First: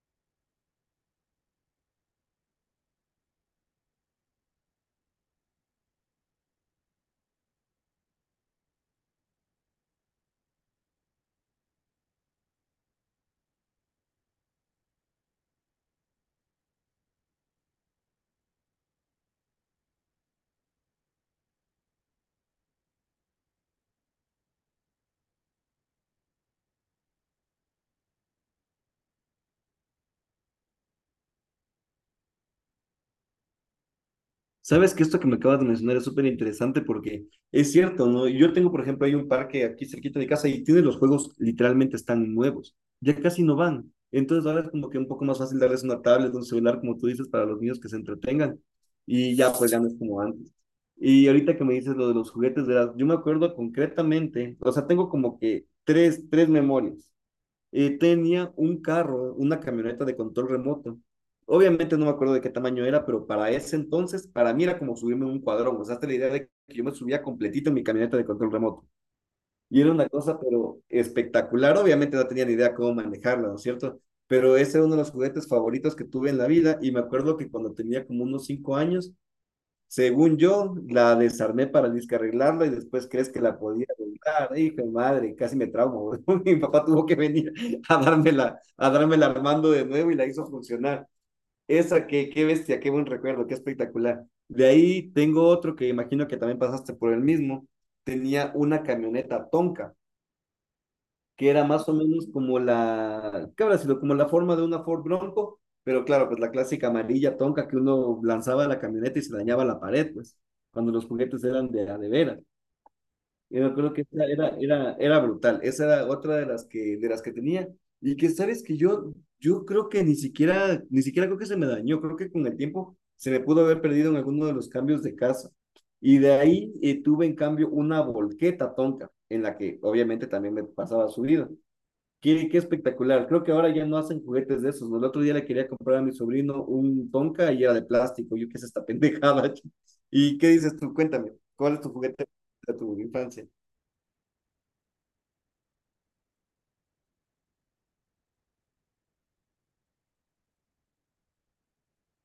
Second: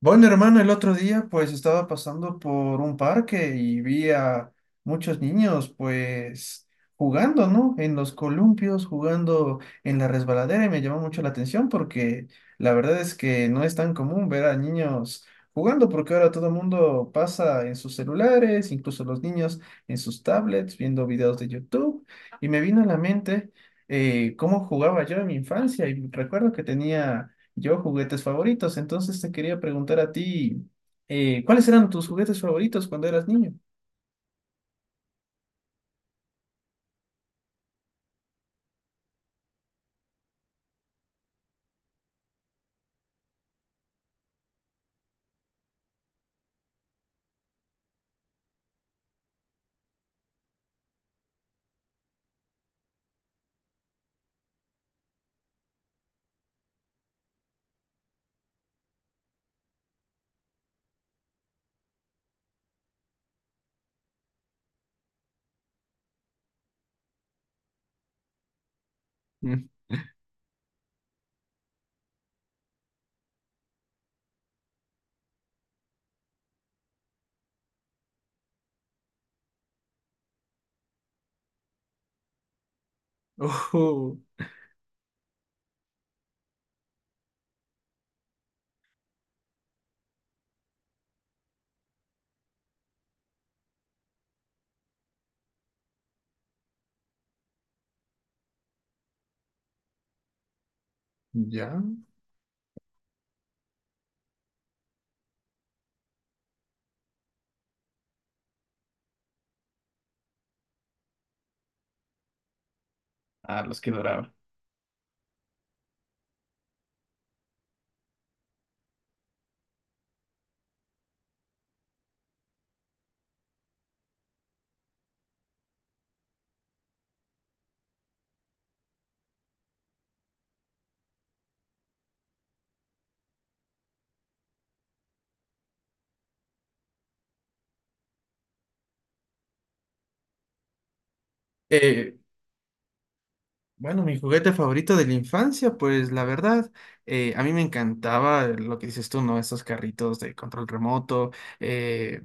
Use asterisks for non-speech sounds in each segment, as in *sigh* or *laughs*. Bueno, hermano, el otro día estaba pasando por un parque y vi a muchos niños jugando, ¿no? En los columpios, jugando en la resbaladera y me llamó mucho la atención porque la verdad es que no es tan común ver a niños jugando porque ahora todo el mundo pasa en sus celulares, incluso los niños en sus tablets, viendo videos de YouTube y me vino a la mente cómo jugaba yo en mi infancia y recuerdo que tenía yo, juguetes favoritos. Entonces te quería preguntar a ti, ¿cuáles eran tus juguetes favoritos cuando eras niño? Sabes que esto que me acabas de mencionar es súper interesante porque es cierto, ¿no? Yo tengo, por ejemplo, hay un parque aquí cerquita de casa y tiene los juegos, literalmente están nuevos, ya casi no van. Entonces ahora es como que un poco más fácil darles una tablet, un celular, como tú dices, para los niños que se entretengan. Y ya, pues ya no es como antes. Y ahorita que me dices lo de los juguetes, verás, yo me acuerdo concretamente, o sea, tengo como que tres memorias. Tenía un carro, una camioneta de control remoto. Obviamente no me acuerdo de qué tamaño era, pero para ese entonces, para mí era como subirme a un cuadrón. O sea, hasta la idea de que yo me subía completito en mi camioneta de control remoto. Mm. Y era una cosa, pero espectacular. Obviamente no tenía ni idea cómo manejarla, ¿no es cierto? Pero ese era uno de los juguetes favoritos que tuve en la vida. Y me acuerdo que cuando tenía como unos 5 años, según yo, la desarmé para disque arreglarla y después crees que la podía Ojo, arreglar. Hijo de madre, casi me traumo. *laughs* Mi papá tuvo que venir a dármela armando de nuevo y la hizo funcionar. Esa, qué bestia, qué buen recuerdo, qué espectacular. De ahí tengo otro que imagino que también pasaste por el mismo. Tenía una camioneta Tonka que era ya. más o menos como la, ¿qué habrá sido? Como la forma de una Ford Bronco, pero claro, pues la clásica amarilla tonca que uno lanzaba a la camioneta y se dañaba la pared, pues, cuando los juguetes eran de, a de veras. Y Ah, me los que acuerdo que esa adoraban. era brutal, esa era otra de las que tenía. Y que sabes que yo creo que ni siquiera creo que se me dañó, creo que con el tiempo se me pudo haber perdido en alguno de los cambios de casa. Y de ahí tuve en cambio una volqueta tonca, en la que obviamente también me pasaba subida. Qué, qué espectacular. Creo que ahora ya no hacen juguetes de esos, ¿no? El otro día le quería comprar a mi sobrino un Tonka y era de plástico. Yo, qué es esta pendejada. *laughs* ¿Y qué dices tú? Cuéntame, ¿cuál es tu Eh, juguete de tu infancia? bueno, mi juguete favorito de la infancia, pues la verdad, a mí me encantaba lo que dices tú, ¿no? Esos carritos de control remoto. eh,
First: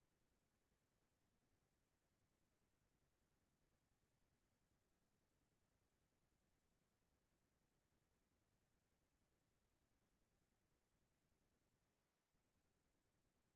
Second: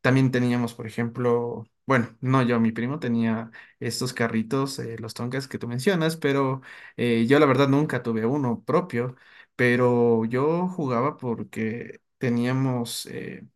También teníamos, por ejemplo, bueno, no yo, mi primo tenía estos carritos, los Tonkas que tú mencionas, pero yo la verdad nunca tuve uno propio, pero yo jugaba porque teníamos,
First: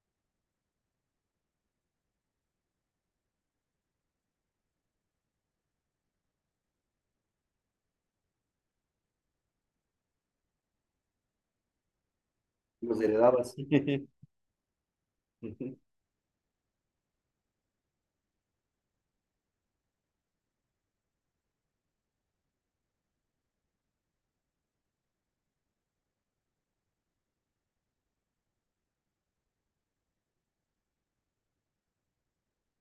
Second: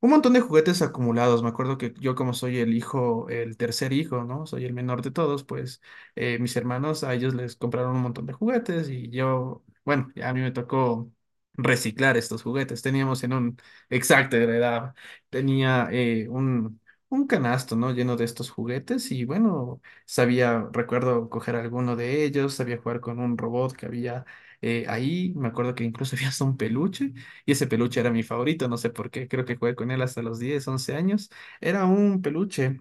un montón de juguetes acumulados. Me acuerdo que yo como soy el hijo, el tercer hijo, ¿no? Soy el menor de todos, pues mis hermanos a ellos les compraron un montón de juguetes y yo, bueno, a mí me tocó reciclar estos juguetes. ¿Los Teníamos en heredabas? un, *laughs* exacto, de la edad, tenía un canasto, ¿no? Lleno de estos juguetes y bueno, sabía, recuerdo coger alguno de ellos, sabía jugar con un robot que había ahí. Me acuerdo que incluso *laughs* había hasta un peluche. Y ese peluche era mi favorito, no sé por qué, creo que jugué con él hasta los 10 u 11 años. Era un peluche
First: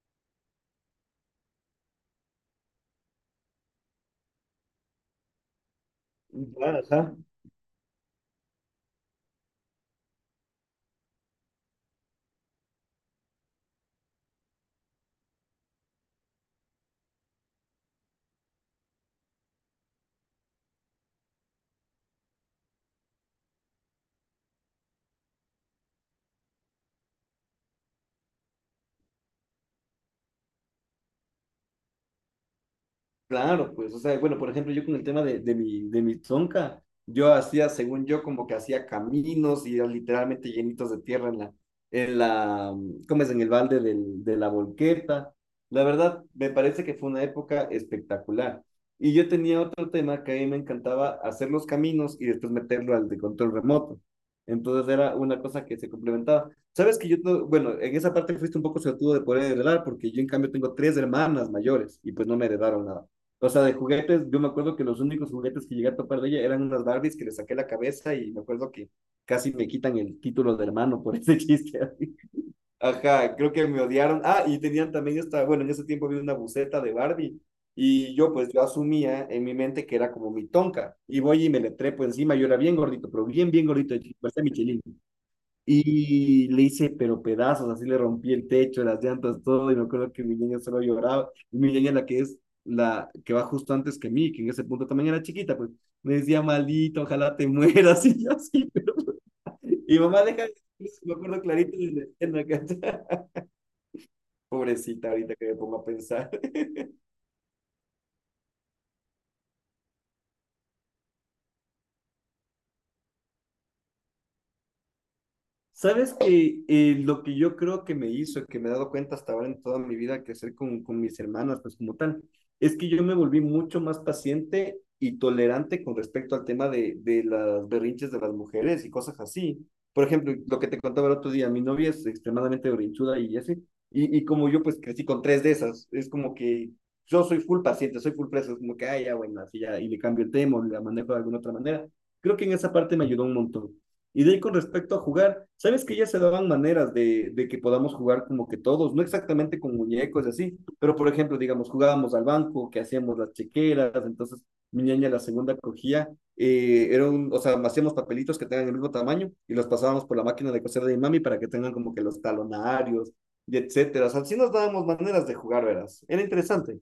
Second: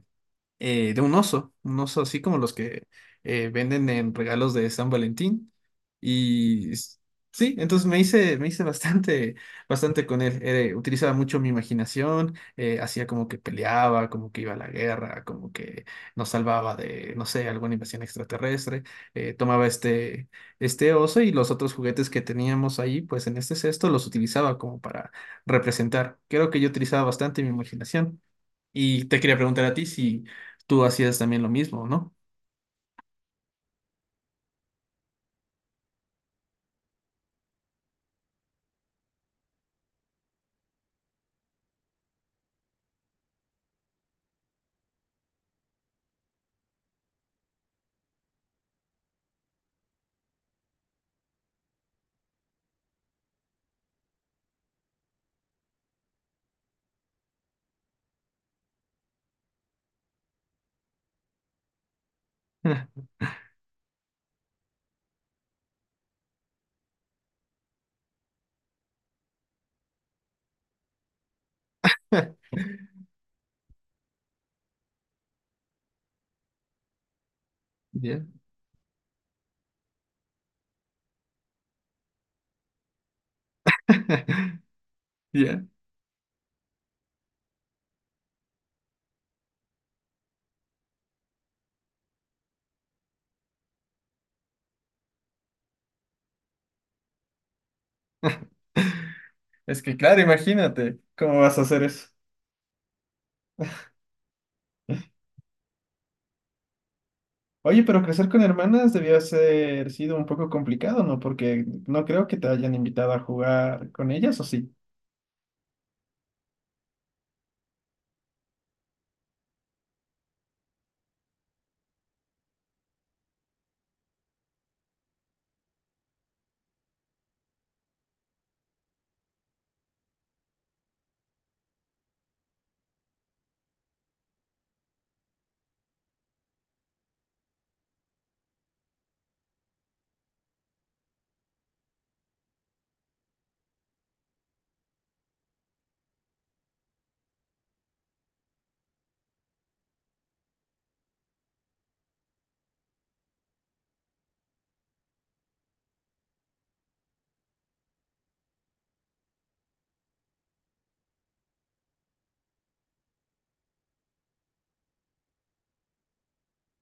de un oso así como los que venden en regalos de San Valentín. Y Ah, s- ajá. sí, entonces me hice bastante, *laughs* bastante con él. Utilizaba mucho mi imaginación, hacía como que peleaba, como que iba a la guerra, como que nos salvaba de, no sé, alguna invasión extraterrestre. Tomaba este oso y los otros juguetes que teníamos ahí, pues en este cesto los utilizaba como para representar. Creo que yo utilizaba bastante mi imaginación. Y te quería preguntar a ti si tú hacías también lo mismo, ¿no? Claro, pues, o sea, bueno, por ejemplo, yo con el tema de, de mi tonka yo hacía, según yo, como que hacía caminos y literalmente llenitos de tierra en la, ¿cómo es? En el balde de la volqueta. La verdad, me parece que fue una época espectacular. Y yo tenía otro tema que a mí me encantaba hacer los caminos y después meterlo al de control remoto. Entonces era una cosa que se complementaba. Sabes que yo, no- bueno, en esa parte fuiste un poco suertudo de poder heredar, porque yo en cambio tengo tres hermanas mayores y pues no me heredaron *laughs* nada. O sea, de juguetes, yo me acuerdo que los únicos juguetes que llegué a topar de ella eran unas Barbies que le saqué la cabeza y me acuerdo que casi me quitan el título de hermano por ese chiste. *laughs* Ajá, creo que me odiaron. Ah, y tenían también esta, bueno, en ese tiempo había una buceta de Barbie y Ya. yo, pues yo asumía en mi mente que era como mi tonka y voy y me le trepo encima. Yo era bien gordito, pero bien gordito, parecía *laughs* Michelin. Ya. Y le hice, pero pedazos, así le rompí el techo, las llantas, todo. Y me acuerdo que mi niña solo lloraba. Y mi niña, la que es la que va justo antes que mí, que en ese punto también era chiquita, pues me decía, maldito, ojalá te mueras. *laughs* Y yo *laughs* así, pero. Es que Y claro, mamá, deja, imagínate me cómo acuerdo vas a clarito hacer de la eso. escena, ¿cachai? *laughs* Pobrecita, ahorita que me pongo a pensar. Oye, pero crecer con hermanas debió ser sido un poco complicado, ¿no? Porque no creo que te hayan invitado a jugar con ellas, ¿o sí? Sabes que lo que yo creo que me hizo, que me he dado cuenta hasta ahora en toda mi vida, que hacer con mis hermanas, pues como tal, es que yo me volví mucho más paciente y tolerante con respecto al tema de las berrinches de las mujeres y cosas así. Por ejemplo, lo que te contaba el otro día, mi novia es extremadamente berrinchuda y así, y como yo, pues crecí con tres de esas, es como que yo soy full paciente, soy full preso, es como que, ah, ya, bueno, así ya, y le cambio el tema o la manejo de alguna otra manera. Creo que en esa parte me ayudó un montón. Y de ahí, con respecto a jugar, sabes que ya se daban maneras de que podamos jugar como que todos, no exactamente con muñecos y así, pero por ejemplo, digamos, jugábamos al banco, que hacíamos las chequeras. Entonces mi niña la segunda cogía, era un, o sea, hacíamos papelitos que tengan el mismo tamaño y los pasábamos por la máquina de coser de mi mami para que tengan como que los talonarios y etcétera. O sea, así nos dábamos maneras de jugar, verás. Era interesante.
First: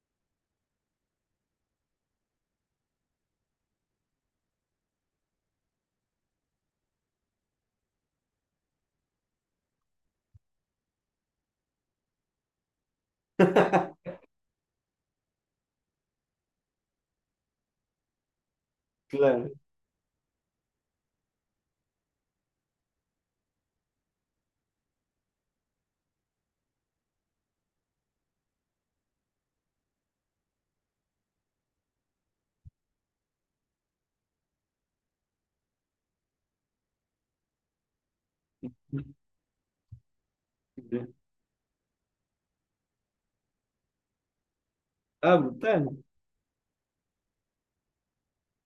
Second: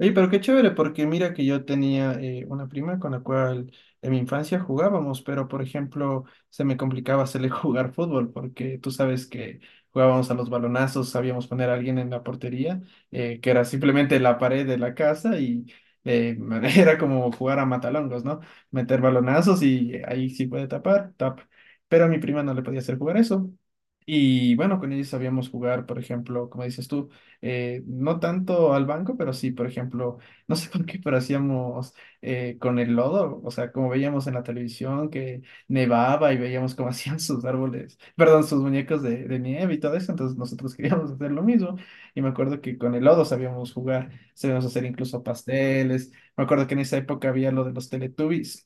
Oye, pero qué chévere, porque mira que yo tenía una prima con la cual en mi infancia jugábamos, pero por ejemplo se me complicaba hacerle *laughs* jugar fútbol, porque tú sabes que jugábamos a los balonazos, sabíamos poner a alguien en la portería, que era simplemente la pared de la casa y eh, *laughs* era como jugar a matalongos, ¿no? Meter Claro. balonazos y ahí sí puede tapar, tap. Pero a mi prima no le podía hacer jugar eso. Y bueno, con ellos sabíamos jugar, por ejemplo, como dices tú no tanto al banco, pero sí, por ejemplo, *laughs* no sé por qué, pero hacíamos con el lodo, o sea, como veíamos en la televisión que nevaba y veíamos cómo *laughs* hacían sus árboles, perdón, sus muñecos de nieve y todo eso, entonces nosotros *laughs* queríamos hacer lo mismo y me acuerdo que con el lodo sabíamos jugar, sabíamos hacer incluso Ah, brutal. pasteles, me acuerdo que en esa época había lo de los Teletubbies,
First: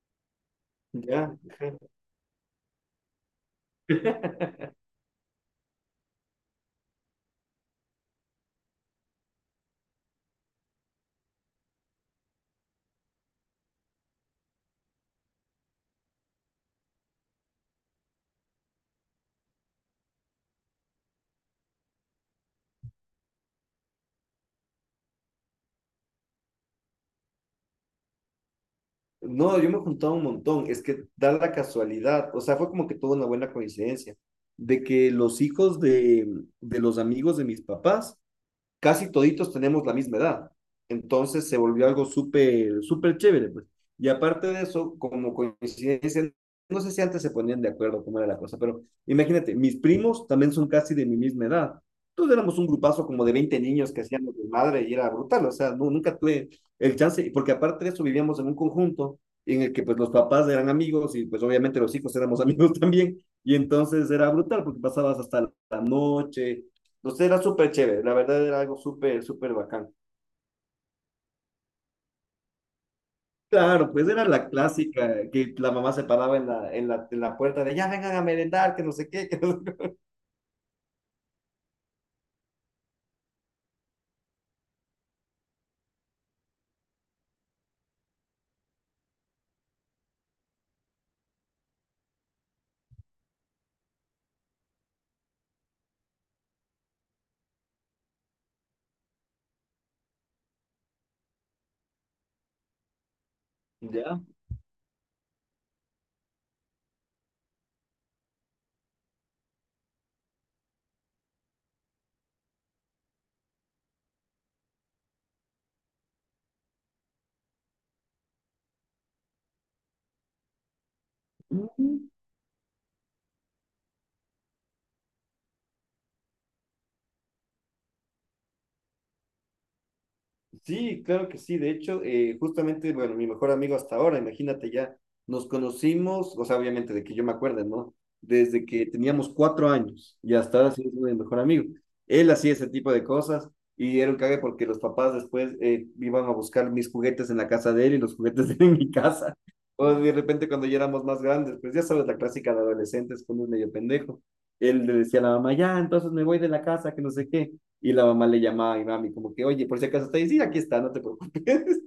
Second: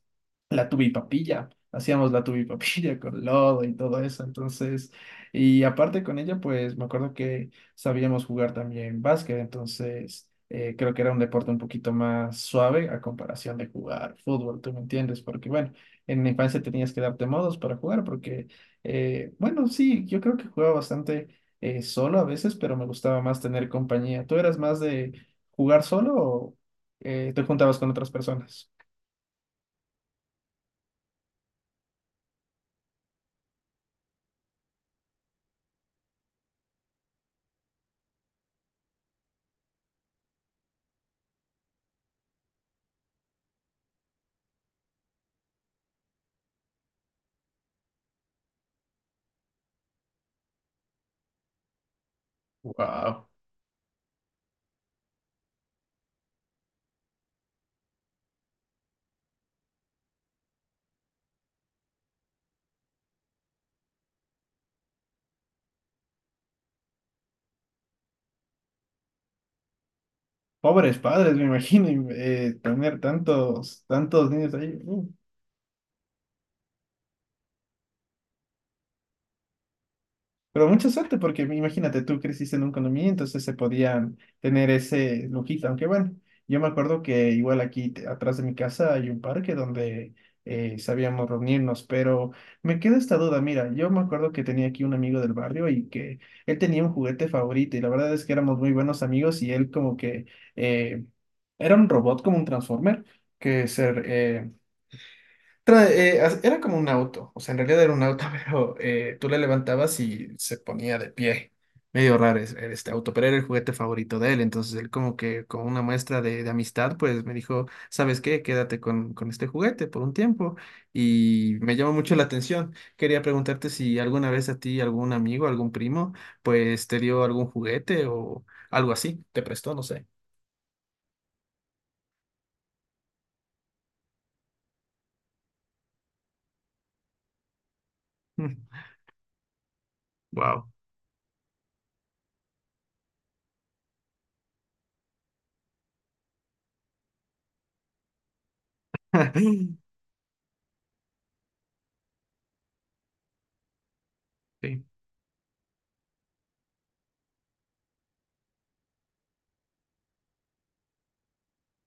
la Ya. tubipapilla. Hacíamos la tubipapilla *laughs* con lodo y todo eso, *laughs* entonces, y aparte con ella, pues me acuerdo que sabíamos jugar también básquet, entonces creo que era un deporte un poquito más suave a comparación de jugar fútbol, ¿tú me entiendes? Porque bueno, en la infancia tenías que darte modos para jugar porque, bueno, sí, yo creo que jugaba bastante solo a veces, pero me gustaba más tener compañía. ¿Tú eras más de jugar solo o te juntabas con otras personas? No, yo me juntaba un montón. Es que da la casualidad, o sea, fue como que tuvo una buena coincidencia de que los hijos de los amigos de mis papás, casi toditos tenemos la misma edad. Entonces se volvió algo súper, súper chévere. Pues. Y aparte de eso, como coincidencia, no sé si antes se ponían de acuerdo cómo era la cosa, pero imagínate, mis primos también son casi de mi misma edad. Todos éramos un grupazo como Wow. de 20 niños que hacíamos de madre y era brutal, o sea, no, nunca tuve el chance, porque aparte de eso vivíamos en un conjunto en el que pues los papás eran amigos y pues obviamente los hijos éramos *laughs* amigos también, y entonces era brutal porque pasabas hasta la noche. Entonces era súper chévere, la verdad era algo súper, súper bacán. Pobres padres, me imagino, y, tener Claro, pues era tantos la niños ahí. Clásica, que la mamá se paraba en la puerta de ya vengan a merendar, que no sé qué, que no sé Pero mucha suerte, porque imagínate, tú creciste en un condominio, entonces se podían tener ese lujito. Aunque bueno, yo me acuerdo que igual aquí atrás de mi casa hay un parque donde sabíamos reunirnos, pero me queda esta duda. Mira, yo me acuerdo que tenía aquí un amigo del barrio y que él tenía un juguete favorito y la verdad es que éramos muy buenos amigos y él como que eh, era un robot como un Transformer que qué. Ya. Era como un auto, o sea, en realidad era un auto, *laughs* pero tú le levantabas y se ponía de pie. Medio raro era este auto, pero era el juguete favorito de él. Entonces él como que con una muestra de amistad, pues me dijo, ¿sabes qué? Quédate con este juguete por un tiempo. Y me llamó mucho la atención. Quería preguntarte si alguna vez a ti, algún amigo, algún primo, pues te dio algún juguete o algo así, te prestó, no sé. Sí, claro que sí. De hecho, justamente, bueno, mi mejor amigo hasta ahora, imagínate, ya nos conocimos, o sea, obviamente de que yo me acuerde, ¿no? Desde que *laughs* teníamos 4 años y hasta Wow. ahora sí es mi mejor amigo. Él hacía ese tipo de cosas y era un cague porque los papás después iban a buscar mis juguetes en la casa de él y los juguetes *laughs* de él en mi casa. O *laughs* de repente cuando ya éramos más grandes, pues ya sabes la clásica de adolescentes cuando es medio pendejo. Sí. Él le decía a la mamá, ya, entonces me voy de la casa, que no sé qué. Y la mamá le llamaba y mami, como que, oye, por si acaso está ahí, sí, aquí está, no te preocupes. *laughs*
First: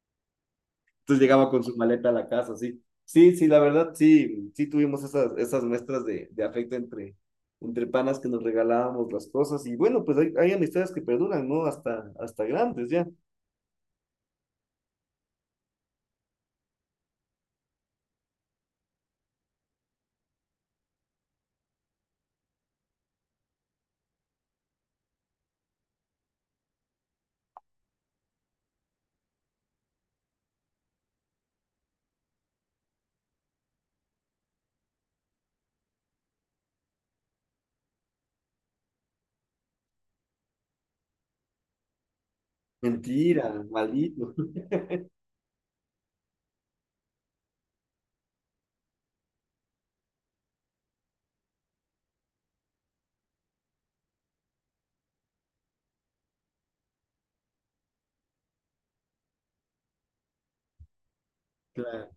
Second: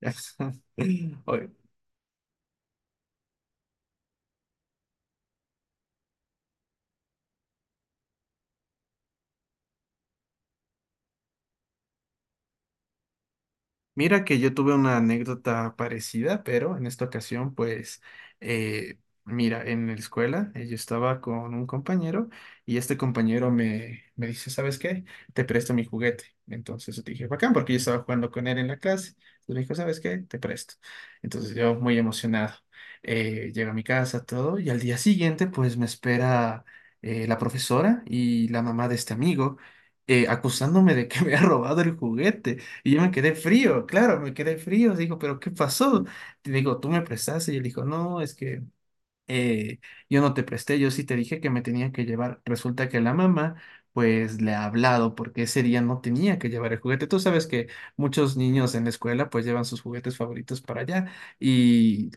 *laughs* Entonces Oye, llegaba con su maleta a la casa. Sí. Sí, sí, la verdad, sí, sí tuvimos esas, esas muestras de afecto entre, entre panas que nos regalábamos las cosas. Y bueno, pues hay amistades que perduran, ¿no? Hasta, hasta grandes ya. mira que yo tuve una anécdota parecida, pero en esta ocasión, pues, eh, mira, en la escuela yo estaba con un compañero y este compañero me dice, ¿sabes qué? Te presto mi juguete. Entonces yo te dije, bacán, porque yo estaba jugando con él en la clase. Entonces me dijo, ¿sabes qué? Te presto. Entonces yo muy emocionado. Llego a mi casa, todo, y al día siguiente, pues, me espera la profesora y la mamá de este amigo. Acusándome de que *laughs* me ha robado el juguete. Y yo me quedé Mentira, frío, claro, me maldito. quedé *laughs* frío. Digo, ¿pero qué pasó? Te digo, tú me prestaste. Y él dijo, no, es que eh, yo no te presté, yo sí te dije que me tenía que llevar. Resulta que la mamá, pues le ha hablado porque ese día no tenía que llevar el juguete. Tú sabes que muchos niños en la escuela, pues llevan sus juguetes favoritos para allá. Claro,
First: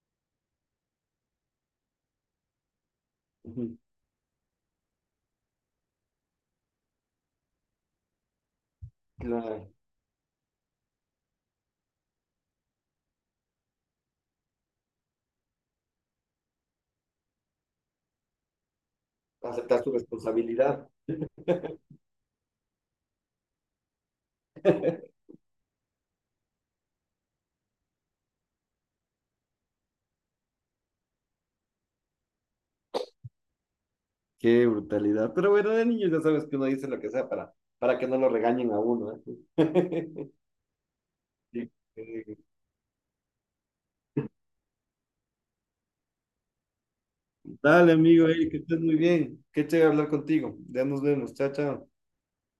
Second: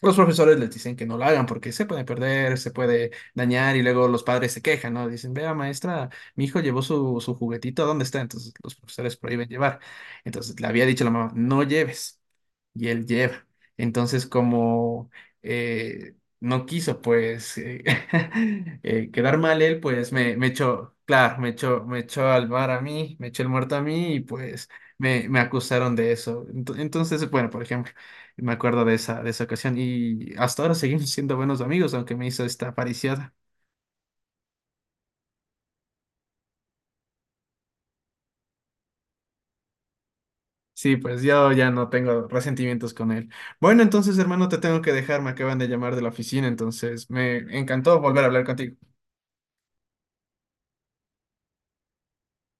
Los profesores les dicen que no lo hagan porque se puede perder, se puede dañar ujú, y luego los padres se quejan, ¿no? Dicen, vea maestra, mi hijo llevó su juguetito, ¿dónde está? Entonces los profesores prohíben claro. llevar. Entonces le había dicho la mamá, no lleves. Y él lleva. Entonces como eh, no quiso pues *laughs* quedar mal él, Aceptar su pues me responsabilidad. echó, claro, me echó al bar a mí, me echó el muerto a mí y pues me acusaron de eso. Entonces, bueno, por ejemplo. Me acuerdo de esa ocasión y hasta ahora seguimos *laughs* siendo buenos amigos, aunque me hizo esta pariciada. Qué brutalidad. Pero bueno, de niños ya sabes que uno dice lo que sea para que no lo regañen a uno, ¿eh? Sí, pues yo *laughs* ya Sí. no tengo resentimientos con él. Bueno, entonces, hermano, te tengo que dejar, me acaban de llamar de la oficina, entonces me Dale, encantó volver a amigo hablar Eric, que estés contigo. muy bien. Qué chévere hablar contigo. Ya nos vemos. Chao, chao.